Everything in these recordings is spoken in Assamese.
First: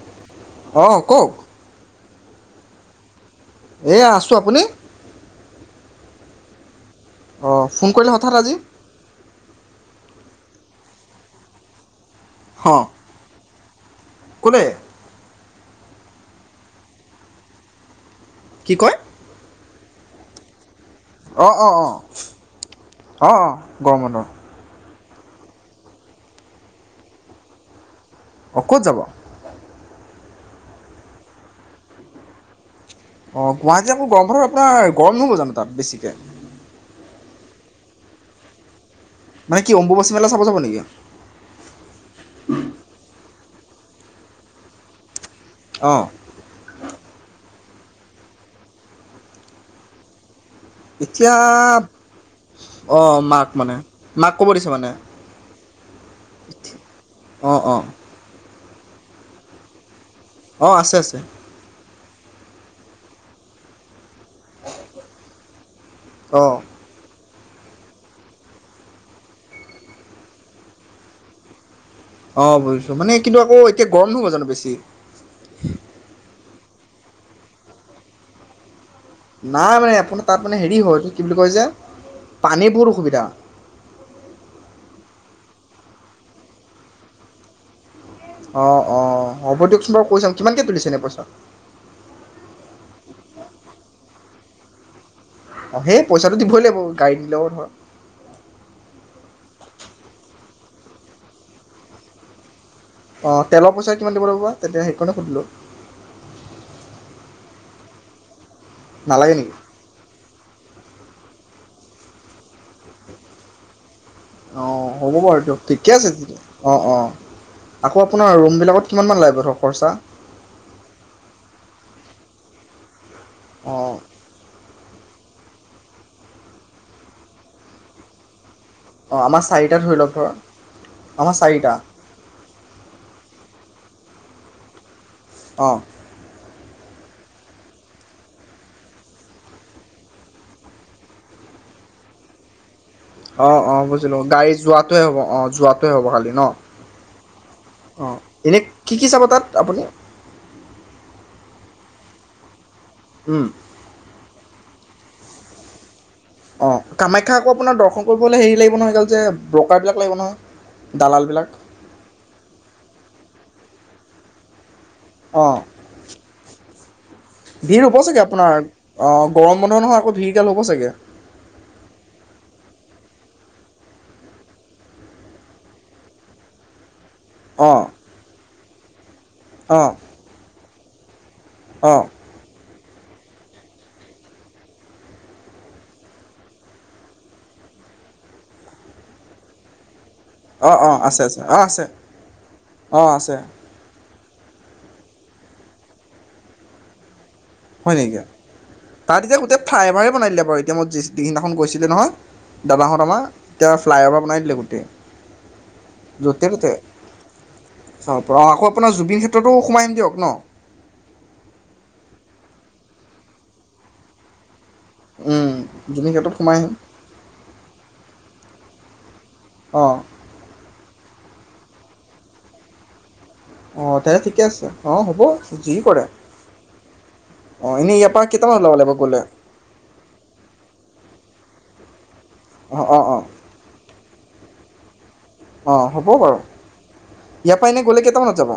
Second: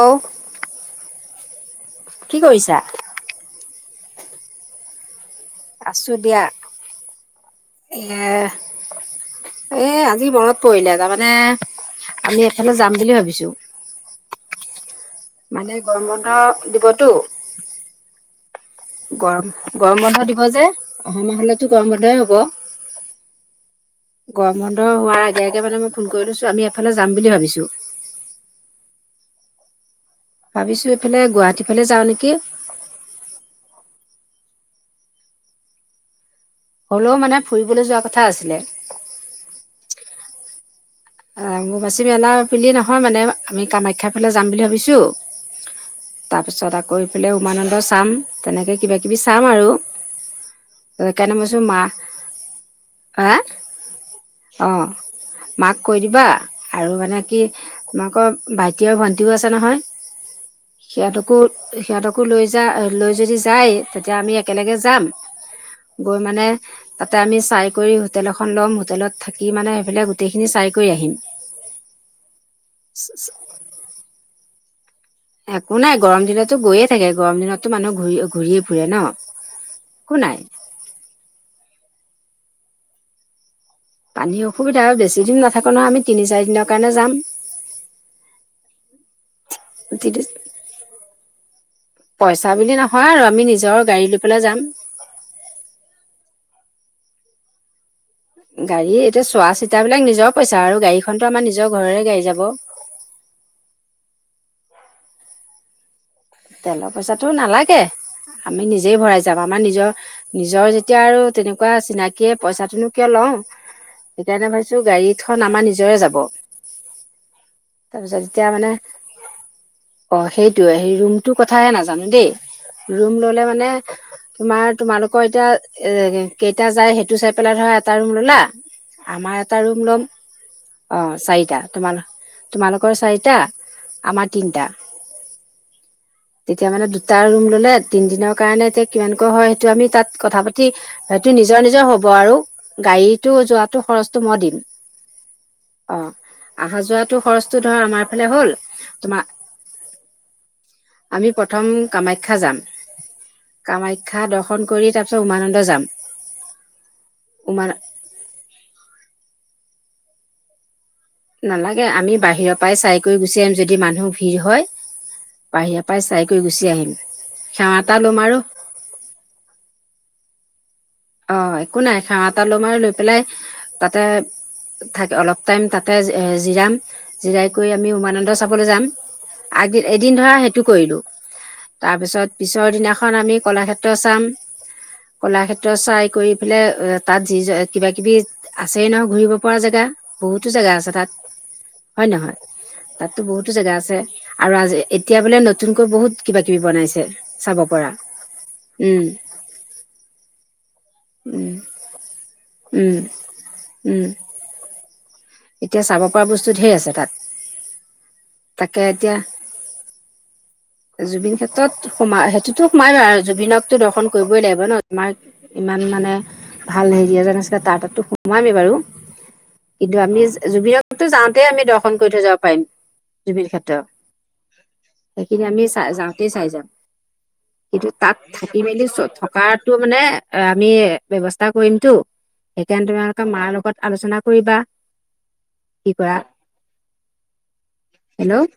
হেল্ল' অঁ কওক। কি কৰিছা? এইয়া আছোঁ আপুনি? আছো দিয়া। অঁ ফোন এ কৰিলে হঠাৎ আজি। এ আজি মনত পৰিলেে তাৰমানে। আমি এফালে যাম বুলি ভাবিছো? কোনে। মানে গৰম বন্ধ দিবতো। কি কয় গৰম গৰম বন্ধ দিব যে। অহা অঁ মাহলে তো অঁ গৰম অঁ বন্ধই হব অঁ অঁ গৰম বন্ধ গৰম বন্ধ। হোৱাৰ আগে আগে মানে মই ফোন কৰি থৈছোঁ আমি এফালে যাম বুলি ভাবিছোঁ? অ কত যাব। ভাবিছো এইফালে গুৱাহাটী ফালে যাওঁ নেকি? অ গুৱাহাটী আকৌ গৰম বন্ধত আপোনাৰ গৰম নহ'ব জানো তাত বেছিকে? হ'লেও মানে ফুৰিবলৈ যোৱা কথা আছিলে? মানে কি অম্বুবাচী মেলা চাব যাব নেকি? অম্বুবাচী মেলা বুলিয়ে নহয় মানে। আমি কামাখ্যাৰ ফালে যাম বুলি ভাবিছো? অঁ তাৰ পিছত আকৌ এইফালে। উমানন্দ চাম তেনেকৈ কিবা কিবি চাম আৰু। সেইকাৰণে এতিয়া মই কৈছো মা অ হা মাক মানে মাক ক'ব দিছে অ মানে। মাক কৈ দিবা আৰু মানে কি অঁ অঁ মাকক। ভাইটি আৰু ভণ্টিও আছে নহয়? অঁ আছে আছে সিহঁতকো সিহঁতক। কু লৈ যা লৈ যদি যায় তেতিয়া আমি একেলগে যাম গৈ মানে অঁ তাতে আমি চাই কৰি হোটেল এখন ল'ম হোটেলত থাকি মানে সেইফালে গোটেইখিনি চাই কৈ আহিম অ বুজিছো মানে কিন্তু আকৌ এতিয়া গৰম নহব জানো বেছি একো নাই গৰম দিনত গৈয়ে থাকে গৰম দিনতো মানুহ ঘূৰি ঘূৰি ফুৰে ন নাই মানে একো আপোনাৰ নাই তাত মানে হেৰি হয় কি বুলি কয় যে পানী বহুত অসুবিধা পানীৰ অসুবিধা হয় বেছি দিন নাথাকো নহ আমি তিনি চাৰি দিনৰ কাৰণে যাম অ অ হ'ব দিয়কচোন বাৰু তিনি পইচা কিমানকে তুলিছে এনে পইচা। জানিলি নহয় আমি নিজৰ গাড়ী লৈ পেলাই যাম। অ সেই পইচাটো দিবই লাগিব গাড়ীত দিলেও ধৰ। গাড়ী এতিয়া চোৱা চিতাবলাক নিজৰ পইচা আৰু গাড়ীখনতো আমাৰ নিজৰ ঘৰৰে গাড়ী যাব। অঁ তেলৰ পইচা কিমান দিব লাগিব তেতিয়া সেইকাৰণে সুধিলোঁ। তেলৰ পইচাটো নালাগে। আমি নিজেই ভৰাই নালাগে যাম নেকি আমাৰ নিজৰ নিজৰ যে। এতিয়া আৰু তেনেকুৱা চিনাকিয়ে পইচাটোনো কিয় লওঁ সেইকাৰণে অঁ ভাবিছো হ'ব গাড়ীখন বাৰু আমাৰ দিয়ক ঠিকে নিজৰে আছে যাব অঁ অঁ আকৌ তাৰপিছত আপোনাৰ এতিয়া মানে ৰুমবিলাকত কিমান মান লাগিব ধৰ খৰচা। সেয়া নাজানো দেই ৰুম ললে মানে অ তোমাৰ তোমালোক। তই এতিয়া কেইটা যাই সেইটো চাই পেলাই ধৰা এটা ৰুম ললা। অ আমাৰ এটা চাৰিটা ৰুম ধৰি ল'ম লওক ধৰ অ চাৰিটা তোমালোকৰ চাৰিটা। আমাৰ তিনিটা অ তেতিয়া মানে দুটা ৰুম ললে তিন দিনৰ কাৰণে এতিয়া কিমানকৈ হয় সেইটো আমি তাত কথা পাতি সেইটো নিজৰ নিজৰ হব আৰু। গাড়ীটো অ অ যোৱাটো খৰচটো বুজিলো মই গাড়ী দিম যোৱাটোৱে হব আহ যোৱাটোৱে অ হ'ব খালি ন অহা যোৱাটো খৰচটো ধৰ আমাৰ অ ফালে হ'ল এনে কি কি চাব তোমাৰ তাত আপুনি আমি প্ৰথম কামাখ্যা যাম। উম কামাখ্যা দৰ্শন দৰ্শন কৰি তাৰপিছত উমানন্দ যাম অ কামাখ্যা আকৌ উমান আপোনাৰ দৰ্শন কৰিবলৈ হেৰি লাগিব নহয় পাইবিলাক লাগিব ন। [unintelligible] নালাগে আমি বাহিৰৰ পৰাই চাই কৰি গুচি আহিম যদি। যদি মানুহ ভিৰ হয় অ বাহিৰ পৰাই চাই কৈ গুচি আহিম। সেৱা ভিৰ এটা হব ল'ম চাগে আৰু আপোনাৰ অ গৰম বন্ধ নহয় আকৌ ভিৰ এতিয়া ল'ব চাগে। অ একো নাই সেৱা এটা লম আৰু লৈ পেলাই তাতে থাক অলপ টাইম তাতে জিৰাম জিৰাই কৰি অঁ আমি উমানন্দ চাবলৈ যাম। আগ অঁ এদিন ধৰা সেইটো কৰিলো। তাৰ অঁ পিছত পিছৰ দিনা পিছৰদিনাখন আমি কলাক্ষেত্ৰ চাম কলাক্ষেত্ৰ চাই কৰি পেলাই তাত যি কিবা কিবি আছেই নহ ঘূৰিব নোপোৱা জেগা। বহুতো জেগা অঁ আছে অঁ তাত অঁ আছে হয় নহয় অঁ তাতো আছে বহুতো জেগা আছে। আৰু আজ এতিয়া বোলে নতুনকৈ বহুত কিবা কিবি বনাইছে। চাব পৰা হয় নেকি উম তাত এতিয়া গোটেই ফ্লাইভাৰে বনাই দিলে বাৰু এতিয়া মই যি দি দিনাখন উম গৈছিলে নহয় উম দাদাহত আমাৰ এতিয়া ফ্লাই উম অভাৰ বনাই দিলে গোটেই। এতিয়া চাব পৰা য'তে বস্তু ত'তে ঢেৰ আছে তাত, চাব পৰা অঁ আকৌ তাকে আপোনাৰ এতিয়া জুবিন ক্ষেত্ৰতো সোমাই আহিম দিয়ক ন জুবিন ক্ষেত্ৰত সোমা সেইটোতো মই জুবিনকতো দৰ্শন কৰিবই লাগিব ন। আমাৰ উম, ইমান জুবিন মানে ক্ষেত্ৰত সোমাই আহিম ভাল হেৰি এজন আছিলে তাঁ তাততো সোমোৱামেই বাৰু। অঁ কিন্তু আমি তে যাওঁতে আমি দৰ্শন কৰি থৈ যাব পাৰিম। জুবিন ক্ষেত্ৰ, অঁ তেন্তে ঠিকে আছে অঁ হ'ব সেইখিনি আমি যি চাই কৰে যাওঁতে চাই যাম অঁ কিন্তু এনেই ইয়াৰ তাত পৰা থাকি কেইটামানত ওলাব মেলি লাগিব গ'লে থকা মানে আমি ব্যৱস্থা [unintelligible] সেইকাৰণে অঁ অঁ অঁ তোমালোকৰ মাৰ লগত আলোচনা কৰিবা। অঁ কি হ'ব কৰা বাৰু ইয়াৰ পৰা এনেই গ'লে কেইটামানত হেল্ল' যাব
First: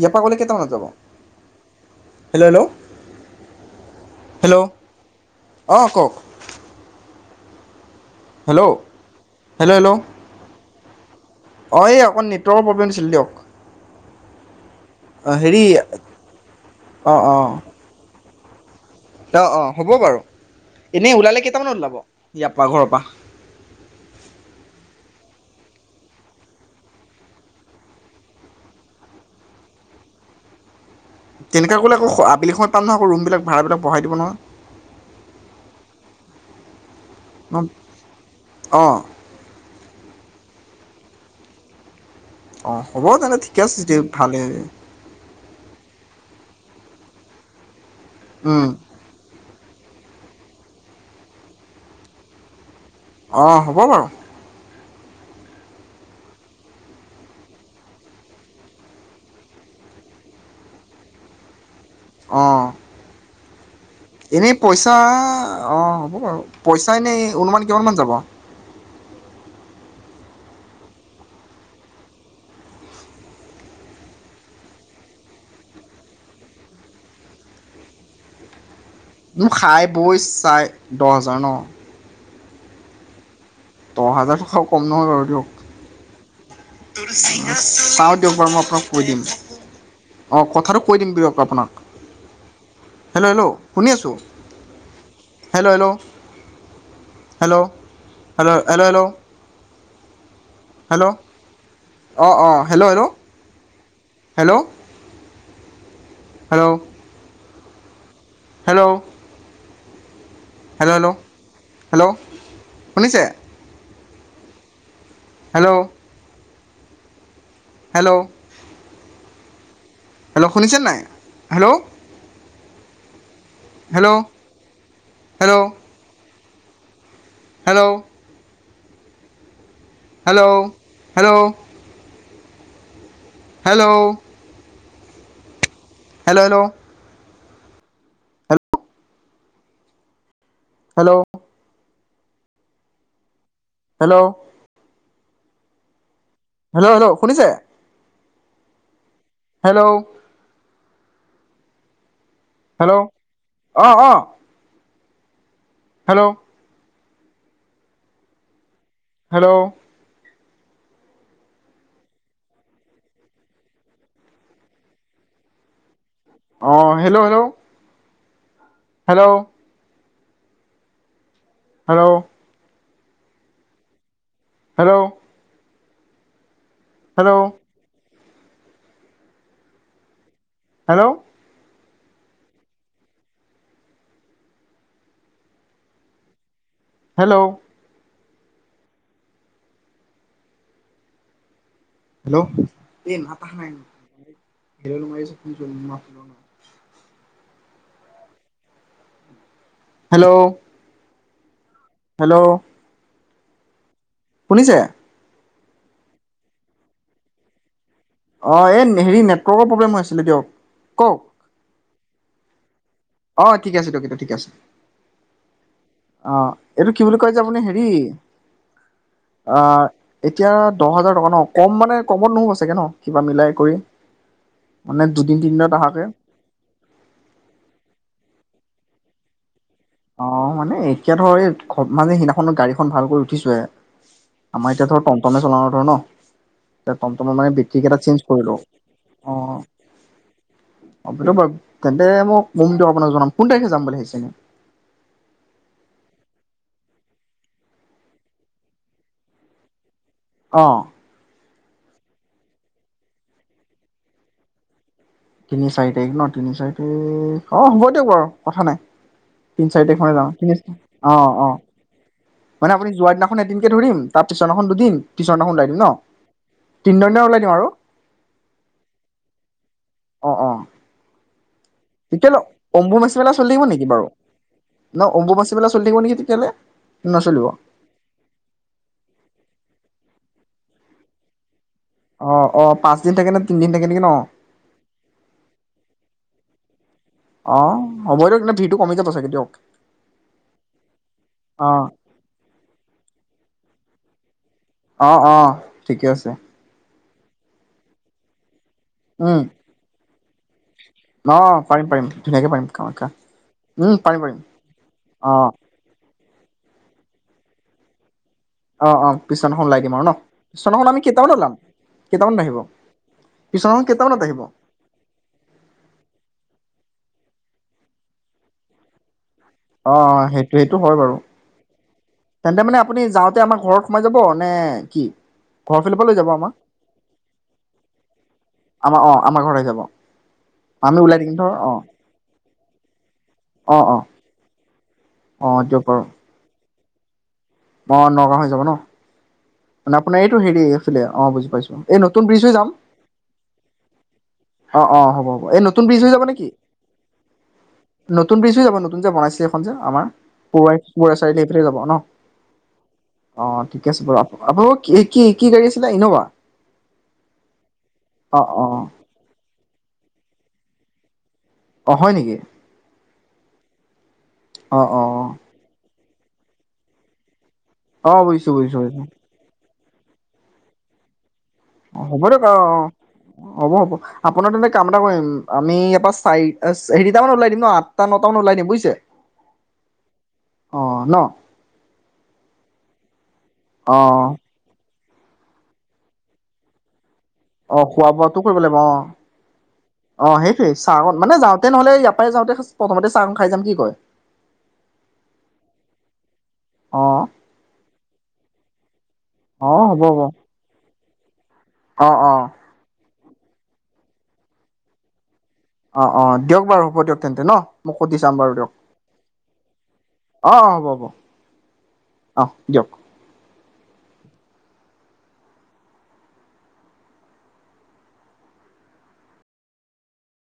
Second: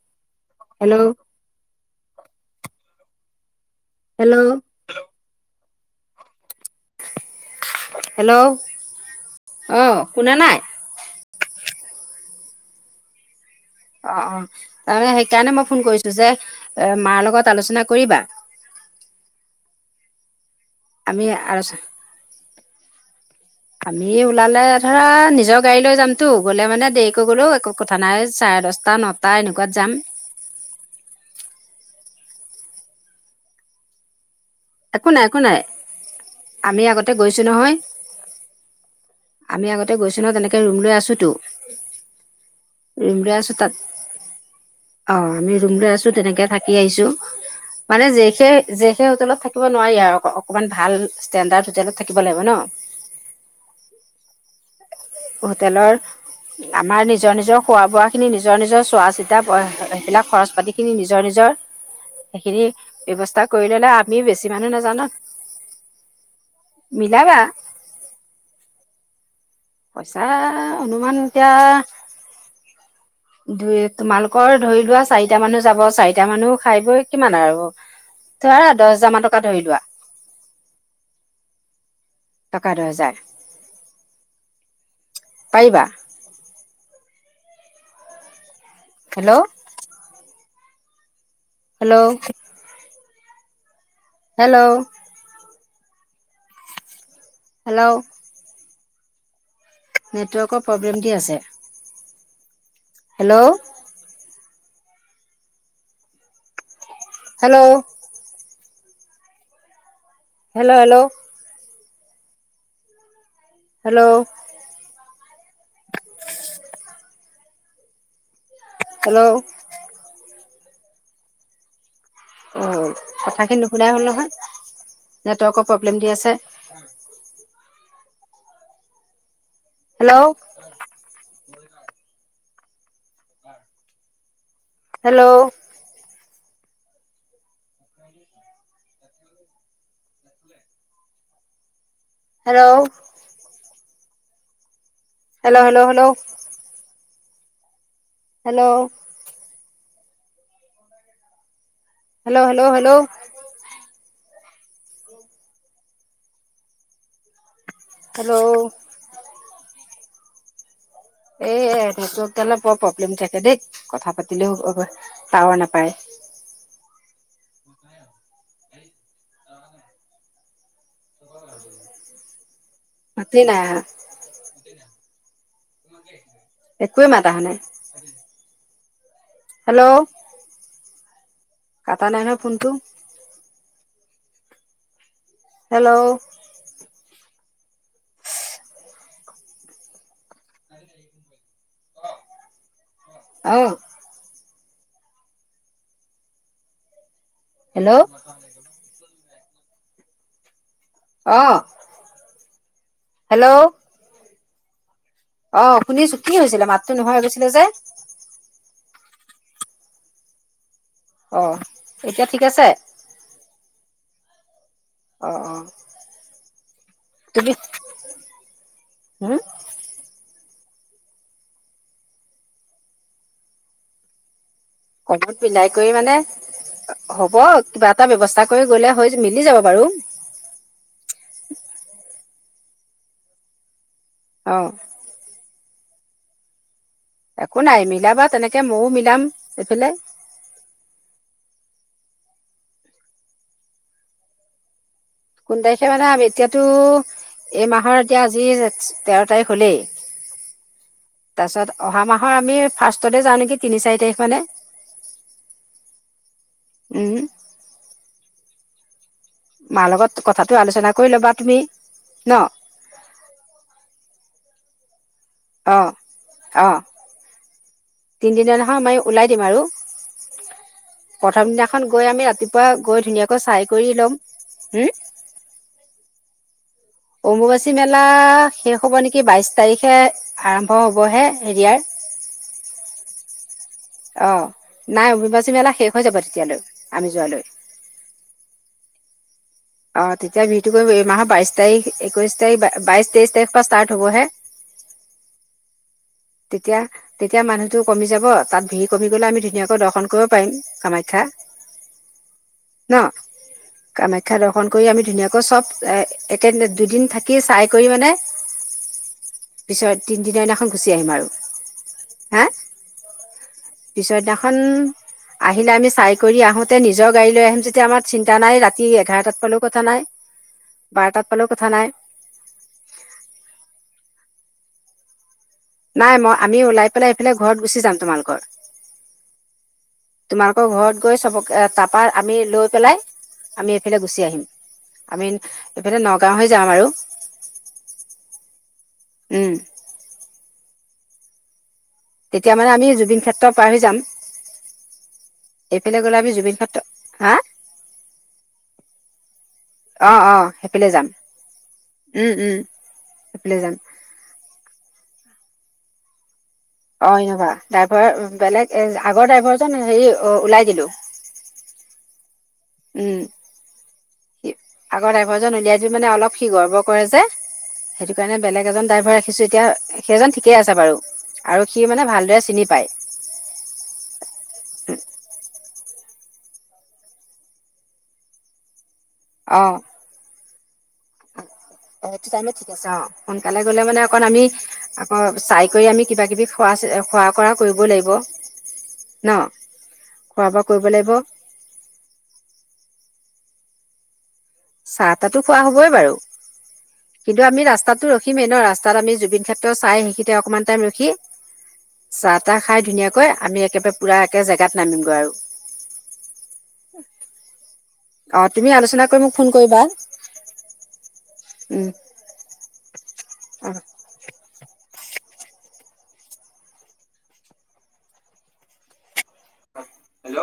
ইয়াৰ পৰা গ'লে কেইটামানত হেল্ল' হেলো হেলো'। হেল্ল' অঁ কওক। হেল্ল' হেল্ল' অ হেল্ল' শুনা নাই অ এই অকণ নিত ৰ প্ৰব্লেম আছিল দিয়ক। অ অ তাৰমানে অঁ সেইকাৰণে হেৰি মই ফোন কৰিছো যে এ মাৰ লগত আলোচনা কৰিবা। অ অ হ'ব বাৰু। এনেই আমি ওলালে কেইটামানত আলোচনা ওলাব? ইয়াৰ পৰা ঘৰৰ পৰা। আমি ওলালে ধৰা নিজৰ গাড়ী লৈ যামতো গলে মানে দেৰিকৈ গলো একো কথা নাই চাৰে দশটা নটা এনেকুৱাত যাম। তেনেকা গ'লে আক আবেলি সমতাম নহ আকৌ ভাড়াৰুমৰ বিলাক বঢ়াই দিলে নহয়। একো নাই একো নাই আমি আগতে গৈছো নহয় অঁ আমি আগতে গৈছো নহয় তেনেকে ত ৰুম লৈ আছোতো। অঁ হ'ব ৰুম লৈ তেন্তে আছো ঠিকে তাত আছে যদি ভালেই অ আমি ৰুম লৈ আছো তেনেকে থাকি আহিছো। মানে জে জেষে হোটেলত থাকে। থব নোৱাৰি আৰু অকনমান ভাল ষ্টেণ্ডাৰ্ড হোটেলত থাকিব লাগিব ন। অঁ হ'ব বাৰু। হোটেলৰ আমাৰ নিজৰ নিজৰ খোৱা বোৱা খিনি নিজৰ নিজৰ চোৱা চিতা সেইবিলাক খৰচ পাতি খিনি নিজৰ নিজৰ। অঁ সেইখিনি ব্যৱস্থাত। এনেই পইচা অ হ'ব পইচা এনেই মিলাবা অনুমান কিমান মান যাব। পইচা অনুমান এতিয়া দুই তোমালোকৰ ধৰি লোৱা চাৰিটা মানুহ যাব চাৰিটা মানুহ খাই বৈ কিমান আৰু ধৰা। দহ হাজাৰ মান টকা মোৰ ধৰি লোৱা খাই বৈ চাই দহ হাজাৰ ন। টকাৰ দহ হাজাৰ। দহ হাজাৰোও কম। নৰ অডিও পাৰিবা চাওঁ দিও বা মই। কৈ দিম হেল্ল' অ কথাটো কৈ দিম দিয়ক। আপোনাক হেল্ল' হেল্ল' হেল্ল' শুনি আছোঁ hello hello hello hello hello hello hello network আকৌ প্ৰব্লেম দি আছে। অ অ hello hello hello hello hello hello hello hello hello শুনিছে hello hello hello hello hello শুনিছে নাই হেল্ল' অহ কথাখিনি নুশুনাই হ'ল হেল্ল' নহয় নেটৱৰ্কৰ হেল্ল' প্ৰব্লেম দি আছে উ hello hello hello hello hello hello hello [inaudible] hello hello hello hello hello hello hello শুনিছে hello hello hello hello hello অঁ অঁ হেল্ল' হেল্ল' হেল্ল' এ নেৰ্তৱকডালে বৰ প্ৰব্লেম দি থাকে দেই কথা পাতিলেও টাৱাৰ নাপায় অ হেল্ল' হেল্ল' হেল্ল' হেল্ল' মাতে নাই অহা হেল্ল' [unintelligible] একোৱে মাতা আহা হেল্ল' নাই হেল্ল' হেল্ল' কটা নাই ন ফোনটো হেল্ল' হেল্ল' হেল্ল' এই মাত আহা অ', নাই হেল্ল হেল্ল মাইছে কিন্তু মাত ন অহা নাই। হেল্ল' হেল্ল' অ হেল্ল' হেল্ল' শুনিছে? অ শুনিছো কি হৈছিলে মাতটো নোহোৱা হৈ গৈছিলে যে? অ এই হেৰি নেটৱৰ্কৰ প্ৰব্লেম হৈ আছিলে দিয়ক। কওক অ এতিয়া ঠিক আছে? অ ঠিক আছে দিয়ক ঠিকে আছে। অ অ অ এইটো কি বুলি কয় যে তুমি আপুনি হেৰি হম, অ এতিয়া দহ হাজাৰ টকা ন কম মানে কমত নহ'ব চাগে ন কিবা মিলাই কৰি। মানে দুদিন কমত মিলাই তিনিদিনত কৰি আহাকে মানে হ'ব কিবা এটা ব্যৱস্থা কৰি গ'লে হয় মিলি যাব। বাৰু অ মানে এতিয়া ধৰ এই মানে সেইদিনাখনো গাড়ীখন খন ভাল কৰি উঠিছোহে। অ আমাৰ এতিয়া ধৰ টমটমে চলাওঁ আৰু ন? এতিযায় টমটমৰ মানে একো বেটৰী নাই কেইটা চেঞ্জ মিলাবা কৰিলো তেনেকে ময়ো মিলাম অ এইফালে অ ব বা তেন্তে মোক কম আপোনাক জনাম কোন তাৰিখে যাম বুলি ভাবিছে? কোন তাৰিখে মানে এতিয়াতো এই মাহৰ এতিয়া আজি তেৰ তাৰিখ হলেই অহ তাৰপাছত অহা মাহৰ আমি ফাৰ্ষ্টতে যাওঁ নেকি তিনি চাৰি তাৰিখ মানে। তিনি চাৰি তাৰিখ ন তিনি চাৰি উম তাৰিখ অ হ'ব দিয়ক বাৰু। কথা নাই। তিনি চাৰি মাৰ তাৰিখ মানে লগত যাওঁ তিনি কথাটো আলোচনা কৰি অ', ল'বা অ', তুমি। ন মানে আপুনি যোৱাৰ দিনাখন এদিনকে ধৰিম? তাৰপিছত এখন দুদিন। টিশনাখন ওলাই দিম অ ন তিনিজন ওলাই দিওঁ আৰু। তিনিদিনাখন আমইি ওলাই দিম আৰু প্ৰথম দিনা তেতিয় অম্বুবাচী মেলা চল থাকিব নেকি কৰি বাৰু ল'ম হম ন অম্বুবাচী মেলা চল থাকিব নেকি? কেলে? অম্বুবাচী মেলা শেষ হ'ব নেকি বাইশ তাৰিখ আৰম্ভ হবহে হেৰিয়াৰ অ অ পাঁচদিন থাকে নে তিনদিন থাকে নেকি ন? অ নাই অম্বুবাচী মেলা শেষ হৈ যাব তেতিয়ালৈ। আমি যোৱালৈ অ হ'ব দিয়ক তেন্তে ভিটো কমি যাব চাগে। [unintelligible] দিয়ক। অ তেতিয়া বিহটো কৰিব এই মাহৰ বাইশ অ', তাৰিখ একৈশ তাৰিখ বাইশ তেইশ তাৰিখ পৰা ষ্টাৰ্ট থ'বহে। অ অ ঠিকে আছে। তেতিয়া তেতিয়া মানুহটো কমি যাব, তাত ভিৰ কমি গ'লে আমি উম। ধুনীয়াকৈ দৰ্শন কৰিব পাৰিম। কামাখ্যা অ পাৰিম পাৰিম ধুনীয়াকে পাৰিম কামখ্যা, উম পাৰিম পাৰি কে দৰ্শন কৰি আমি ধুনীয়াকৈ চব একে, দুদিন থাকি চাই কৰি মানে অ অ পিছদিনাখন ওলাই দিম পিছত আৰু ন তিনদিনৰ দিনাখন পিছদিনাখন গুচি আমি আহিম আৰু। কেইটামানত ওলাম কেইটামানত হা? আহিব পিছদিনাখন পিছৰ কেইটামানত আহিব দিনাখন আহিলে আমি চাই কৰি আহোতে নি নিজৰ গাড়ী লৈ আহিম যেতিয়া আমাৰ চিন্তা নাই ৰাতি এঘাৰতা অ সেইটো সেইটো হয় বাৰু পালেও কথা নাই তেন্তে মানে আপুনি যাওঁতে আমাৰ ঘৰত সোমাই যাব নে কি? ঘৰৰ ফালৰ পৰা নাই লৈ যাব মই আমাক আমি ওলাই পেলাই সেইফালে ঘৰত গুচি যাম তোমালোকৰ। আমাৰ অ আমাৰ ঘৰত আহি যাব তোমালোকৰ আমি ঘৰত গৈ ওলাই দিম ধৰ চবকে অ তাৰাপা আমি লৈ পেলাই আমি অ এইফালে অ গুচি আহিম। আমি অ দিয়ক এইফালে বাৰু নগাঁও হৈ যাম আৰু। অ নগাঁও হৈ যাব ন? উম মানে আপোনাৰ এইটো হেৰি আছিলে অ বুজি পাইছোঁ। এ নতুন ব্ৰিজ হৈ তেতিয়া যাম? মানে আমি জুবিন ক্ষেত্ৰ পাৰ হৈ যাম অ অ হ'ব হ'ব। এই নতুন এইফালে ব্ৰিজ হৈ গ'লে যাব আমি নেকি? জুবিন ক্ষেত্ৰ হা নতুন ব্ৰিজ হৈ যাব নতুন যে বনাইছে এইখন যে আমাৰ অ অ সেইফালে যাম পৰুৱা চাৰিআলি এইফালে যাব ন? উম উম সেইফালে অঁ যাম ঠিকে আছে বাৰু কি গাড়ী আছিলে, ইনোভা? অ ইনোভা। ড্ৰাইভাৰ অ বেলেগ এ আগৰ ড্ৰাইভাৰ জন হেৰি ওলাই দিলো। অ হয় নেকি? উম। অ অ আগৰ অ ড্ৰাইভৰজন উলিয়াই সি মানে অলপ সি গৰ্বৰ কৰে যে। অ সেইটো কাৰণে বুজিছো বেলেগ বুজিছো এজন বুজিছো ড্ৰাইভাৰ ৰাখিছোঁ এতিয়া সেইজন ঠিকেই আছে বাৰু। আৰু সি অ মানে হ'ব ভালদৰে দিয়ক অ চিনি পায় অ হ'ব হ'ব। আপোনাৰ তেন্তে কাম এটা কৰিম আমি ইয়াৰপা চাৰি হেৰিটা মানত ওলাই দিম ন আঠটা নটা মানত ওলাই দিম বুইছে? অ অ ন সেইটো টাইমে ঠিক আছে। অ সোনকালে গলে অ মানে অকণ আমি অ চাই কৰি আমি কিবা কিবি খোৱা খোৱা কৰা অ কৰিবই লাগিব খোৱা বোৱটো কৰিব লাগিব অ ন অ, খোৱা বোৱা সেইটোৱেই কৰিব লাগিব চাহত মানে যাওঁতে নহলে ইয়াৰ পৰাই যাওঁতে প্ৰথমতে। চাহ খাই যাম নে কি কয়? চাহ তাতো খোৱা হবই বাৰু, অ কিন্তু আমি ৰাস্তাতটো ৰখিমেই ন ৰাস্তা। ৰাস্তাত আমি। জুবিন অ ক্ষেত্ৰ হ'ব চাই হ'ব সেইখিতে অকমান টাইম ৰখি। অ অ চাহ তাহ খাই ধুনীয়াকৈ। কি কয় আমি একেবাৰে পুৰা একে জেগাত নামিমগৈ আৰু। অ অ দিয়ক বাৰু হ'ব দিয়ক তেন্তে ন মই সুধি চাম অ বাৰু তুমি দিয়ক। আলোচনা কৰি মোক ফোন কৰিবা অ'- অ 'হব হব দিয়ক উম। [inaudible]